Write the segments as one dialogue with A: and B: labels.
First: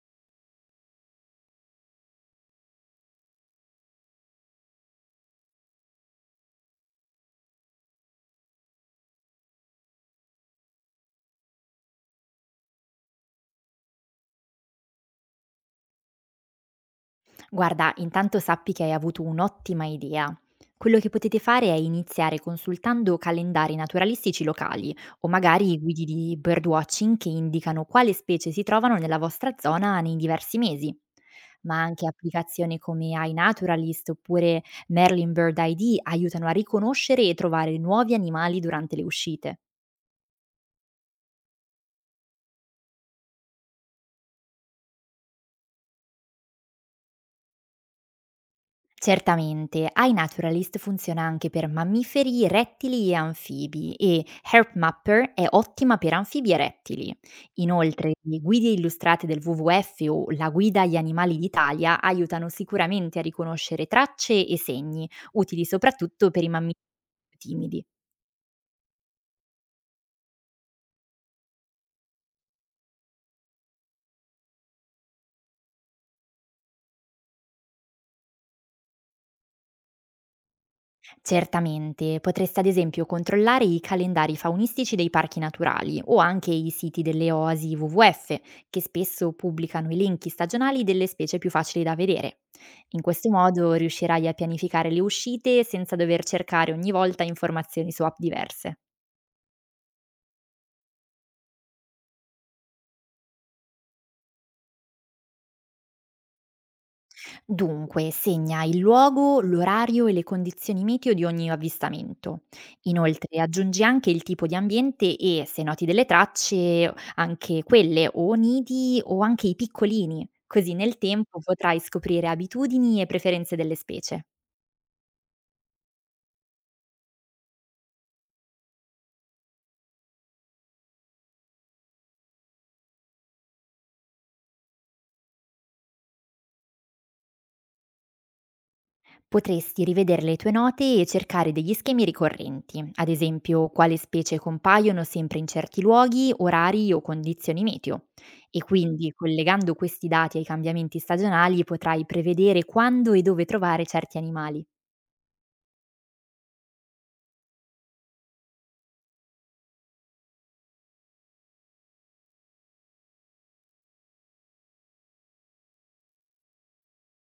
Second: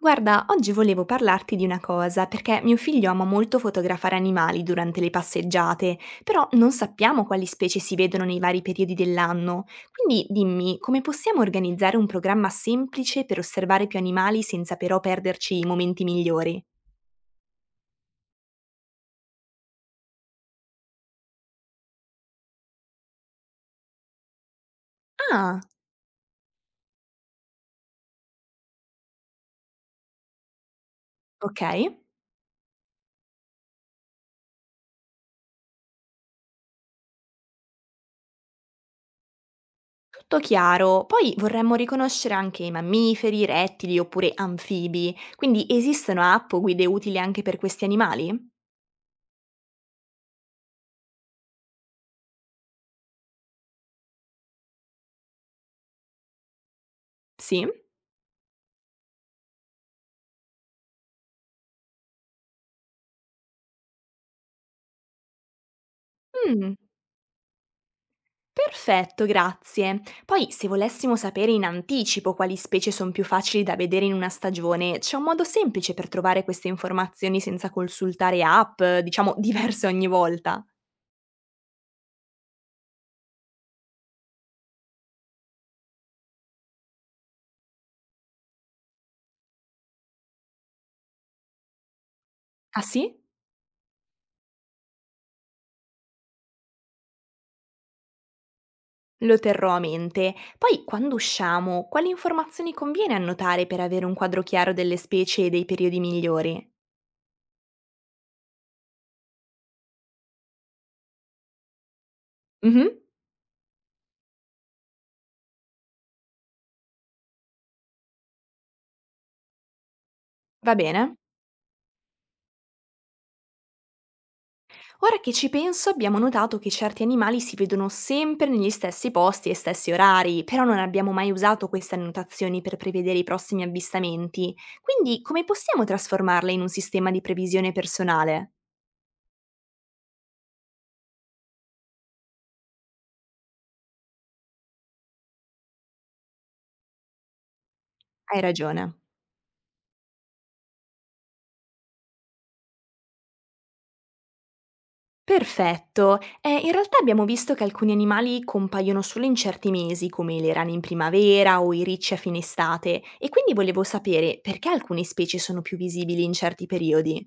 A: Guarda, oggi volevo parlarti di una cosa, perché mio figlio ama molto fotografare animali durante le passeggiate, però non sappiamo quali specie si vedono nei vari periodi dell'anno. Quindi dimmi, come possiamo organizzare un programma semplice per osservare più animali senza però perderci i momenti migliori?
B: Guarda, intanto sappi che hai avuto un'ottima idea. Quello che potete fare è iniziare consultando calendari naturalistici locali o
A: Ah,
B: magari i guidi di birdwatching che indicano quale specie si trovano nella vostra zona nei diversi mesi.
A: ok,
B: Ma anche applicazioni come iNaturalist oppure Merlin Bird ID aiutano a riconoscere e trovare nuovi animali durante le uscite.
A: tutto chiaro. Poi vorremmo riconoscere anche i mammiferi, rettili oppure anfibi, quindi esistono app o guide utili anche per questi animali?
B: Certamente, iNaturalist funziona anche per mammiferi, rettili e anfibi e HeartMapper è ottima per anfibi e rettili.
A: Sì?
B: Inoltre, le guide illustrate del WWF o la guida agli animali d'Italia aiutano sicuramente a riconoscere tracce e segni, utili soprattutto per i
A: Mm.
B: mammiferi timidi.
A: Perfetto, grazie. Poi, se volessimo sapere in anticipo quali specie sono più facili da vedere in una stagione, c'è un modo semplice per trovare queste informazioni senza consultare app, diciamo, diverse ogni volta.
B: Certamente, potresti ad esempio controllare i calendari faunistici dei parchi naturali o anche i siti delle oasi WWF, che spesso pubblicano elenchi stagionali delle specie più facili da vedere.
A: Ah
B: In
A: sì?
B: questo modo riuscirai a pianificare le uscite senza dover cercare ogni volta informazioni su app diverse.
A: Lo terrò a mente. Poi, quando usciamo, quali informazioni conviene annotare per avere un quadro chiaro delle specie e dei periodi migliori?
B: Dunque, segna il luogo, l'orario e le condizioni meteo di ogni avvistamento.
A: Mhm,
B: Inoltre, aggiungi anche il tipo di ambiente e, se noti delle tracce, anche quelle o nidi o anche i piccolini. Così
A: va
B: nel
A: bene.
B: tempo potrai scoprire abitudini e preferenze delle specie.
A: Ora che ci penso abbiamo notato che certi animali si vedono sempre negli stessi posti e stessi orari, però non abbiamo mai usato queste annotazioni per prevedere i prossimi avvistamenti, quindi come possiamo trasformarle in un sistema di previsione personale?
B: Potresti rivedere le tue note e cercare degli schemi ricorrenti, ad esempio quali specie compaiono sempre in certi luoghi, orari o condizioni meteo.
A: Hai
B: E
A: ragione.
B: quindi, collegando questi dati ai cambiamenti stagionali, potrai prevedere quando e dove trovare certi animali.
A: Perfetto. In realtà abbiamo visto che alcuni animali compaiono solo in certi mesi, come le rane in primavera o i ricci a fine estate, e quindi volevo sapere perché alcune specie sono più visibili in certi periodi.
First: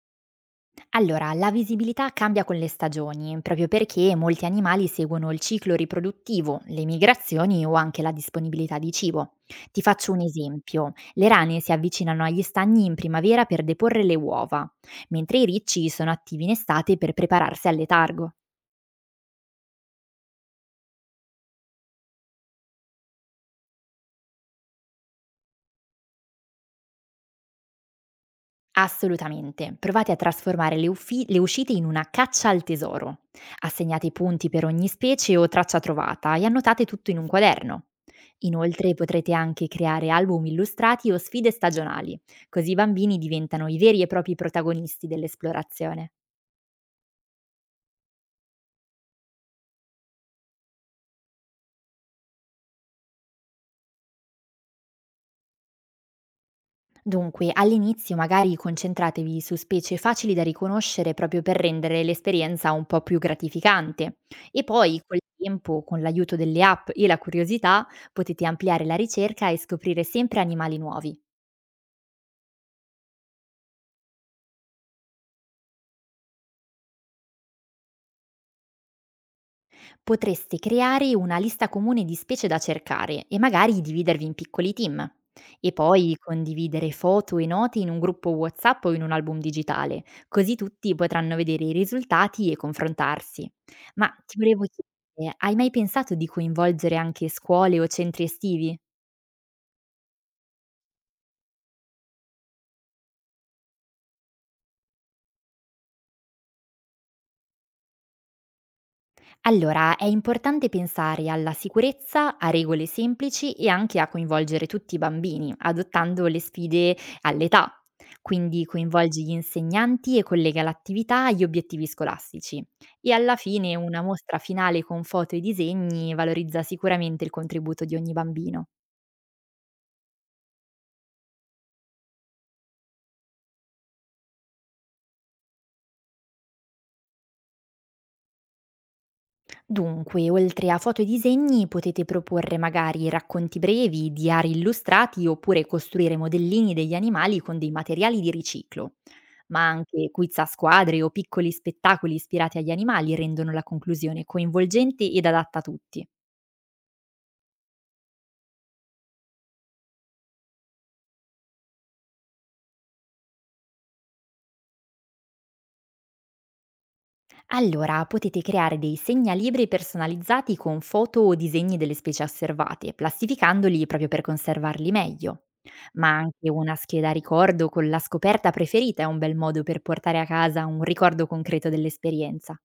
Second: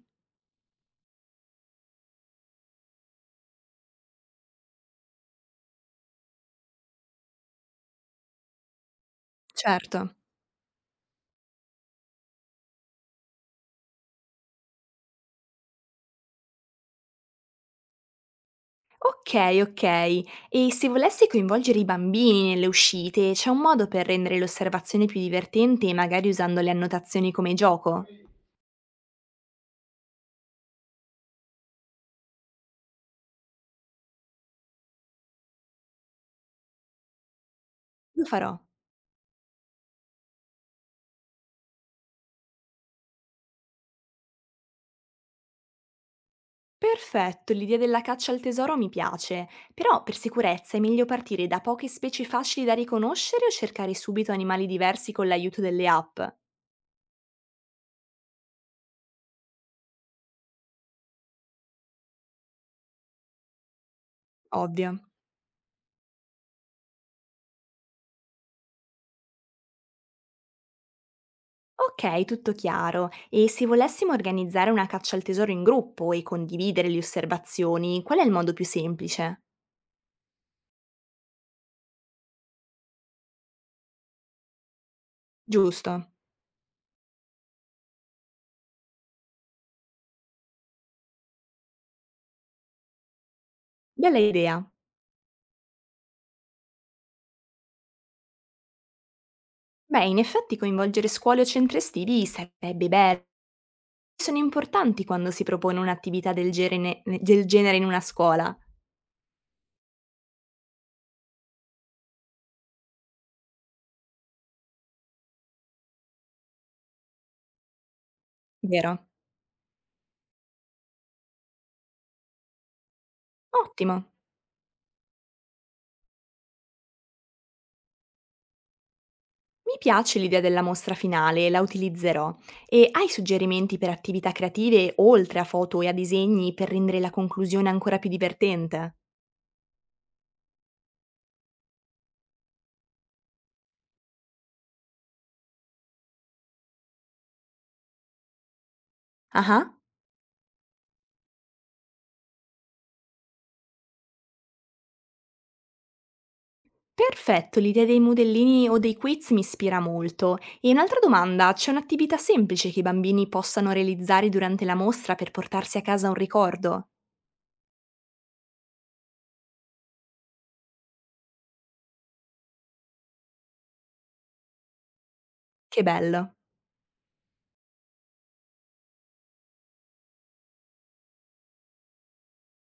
B: Allora, la visibilità cambia con le stagioni, proprio perché molti animali seguono il ciclo riproduttivo, le migrazioni o anche la disponibilità di cibo. Ti
A: Certo.
B: faccio un esempio. Le rane si avvicinano agli stagni in primavera per deporre le uova, mentre i ricci sono attivi in estate per prepararsi al letargo.
A: Okay, okay. E se volessi coinvolgere i bambini nelle uscite, c'è un modo per rendere l'osservazione più divertente, magari usando le annotazioni come gioco?
B: Assolutamente. Provate a trasformare le uscite in una caccia al tesoro. Assegnate i punti per ogni specie o traccia trovata e annotate tutto in un quaderno.
A: Lo farò.
B: Inoltre potrete anche creare album illustrati o sfide stagionali, così i bambini diventano i veri e propri protagonisti dell'esplorazione.
A: Perfetto, l'idea della caccia al tesoro mi piace, però per sicurezza è meglio partire da poche specie facili da riconoscere o cercare subito animali diversi con l'aiuto delle app?
B: Dunque, all'inizio magari concentratevi su specie facili da riconoscere proprio per rendere l'esperienza un po' più gratificante e
A: Ovvio.
B: poi col tempo, con l'aiuto delle app e la curiosità, potete ampliare la ricerca e scoprire sempre animali nuovi.
A: Ok, tutto chiaro. E se volessimo organizzare una caccia al tesoro in gruppo e condividere le osservazioni, qual è il modo più semplice?
B: Potresti creare una lista comune di specie da cercare e magari dividervi in piccoli team. E
A: Giusto.
B: poi condividere foto e note in un gruppo WhatsApp o in un album digitale, così tutti potranno vedere i risultati e confrontarsi. Ma
A: Bella
B: ti
A: idea.
B: volevo chiedere, hai mai pensato di coinvolgere anche scuole o centri estivi?
A: Beh, in effetti coinvolgere scuole o centri estivi sarebbe bello. Sono importanti quando si propone un'attività del genere in una scuola,
B: Allora, è importante pensare alla sicurezza, a regole semplici e anche a coinvolgere tutti i bambini, adottando le sfide all'età. Quindi
A: vero?
B: coinvolgi gli insegnanti e collega l'attività agli obiettivi scolastici. E alla fine
A: Ottimo.
B: una mostra finale con foto e disegni valorizza sicuramente il contributo di ogni bambino.
A: Mi piace l'idea della mostra finale, la utilizzerò. E hai suggerimenti per attività creative oltre a foto e a disegni per rendere la conclusione ancora più divertente?
B: Dunque, oltre a foto e disegni, potete proporre magari racconti brevi, diari illustrati oppure costruire modellini degli animali con dei materiali di riciclo.
A: Ah.
B: Ma
A: Ah.
B: anche quiz a squadre o piccoli spettacoli ispirati agli animali rendono la conclusione coinvolgente ed adatta a tutti.
A: Perfetto, l'idea dei modellini o dei quiz mi ispira molto. E un'altra domanda, c'è un'attività semplice che i bambini possano realizzare durante la mostra per portarsi a casa un ricordo?
B: Allora, potete creare dei segnalibri personalizzati con foto o disegni delle specie osservate, plastificandoli proprio per conservarli meglio.
A: Che
B: Ma
A: bello!
B: anche una scheda ricordo con la scoperta preferita è un bel modo per portare a casa un ricordo concreto dell'esperienza.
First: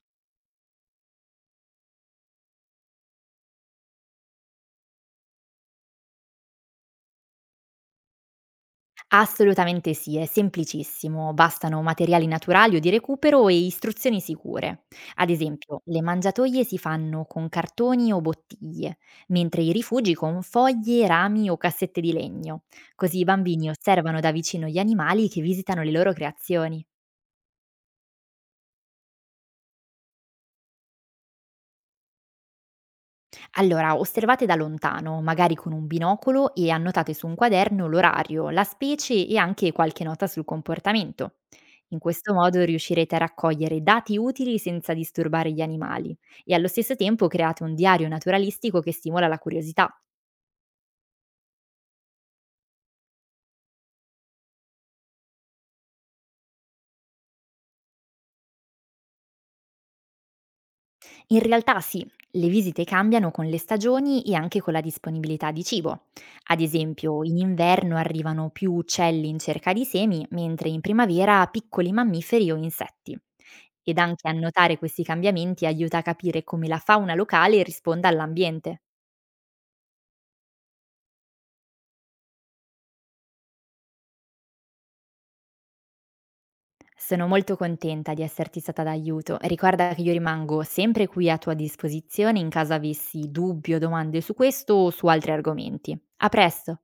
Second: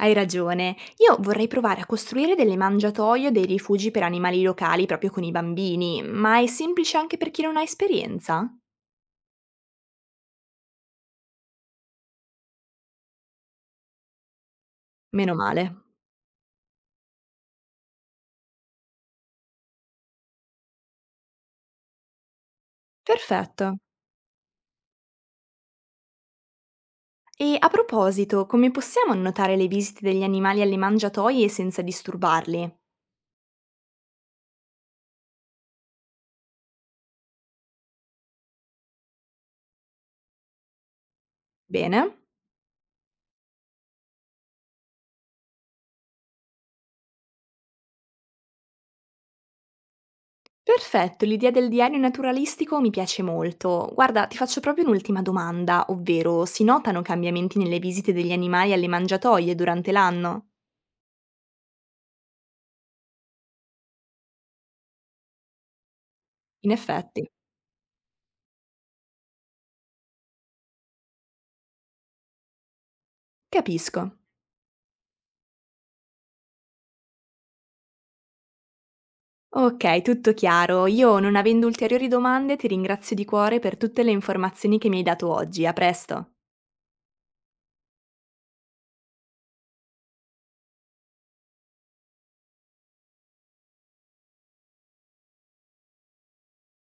A: Hai ragione, io vorrei provare a costruire delle mangiatoie o dei rifugi per animali locali proprio con i bambini, ma è semplice anche per chi non ha esperienza?
B: Assolutamente sì, è semplicissimo, bastano materiali naturali o di recupero e istruzioni sicure. Ad
A: Meno male.
B: esempio, le mangiatoie si fanno con cartoni o bottiglie, mentre i rifugi con foglie, rami o cassette di legno. Così i bambini
A: Perfetto.
B: osservano da vicino gli animali che visitano le loro creazioni.
A: E a proposito, come possiamo annotare le visite degli animali alle mangiatoie senza disturbarli?
B: Allora, osservate da lontano, magari con un binocolo, e annotate su un quaderno l'orario, la specie e anche qualche nota sul comportamento. In
A: Bene.
B: questo modo riuscirete a raccogliere dati utili senza disturbare gli animali e allo stesso tempo create un diario naturalistico che stimola la curiosità.
A: Perfetto, l'idea del diario naturalistico mi piace molto. Guarda, ti faccio proprio un'ultima domanda, ovvero si notano cambiamenti nelle visite degli animali alle mangiatoie durante l'anno?
B: In realtà sì, le visite cambiano con le stagioni e anche con la disponibilità di cibo. Ad
A: In
B: esempio,
A: effetti,
B: in inverno arrivano più uccelli in cerca di semi, mentre in primavera piccoli mammiferi o insetti. Ed
A: capisco.
B: anche annotare questi cambiamenti aiuta a capire come la fauna locale risponda all'ambiente.
A: Ok, tutto chiaro. Io, non avendo ulteriori domande, ti ringrazio di cuore per tutte le informazioni che mi hai dato oggi. A presto.
B: Sono molto contenta di esserti stata d'aiuto. Ricorda che io rimango sempre qui a tua disposizione in caso avessi dubbi o domande su questo o su altri argomenti. A presto!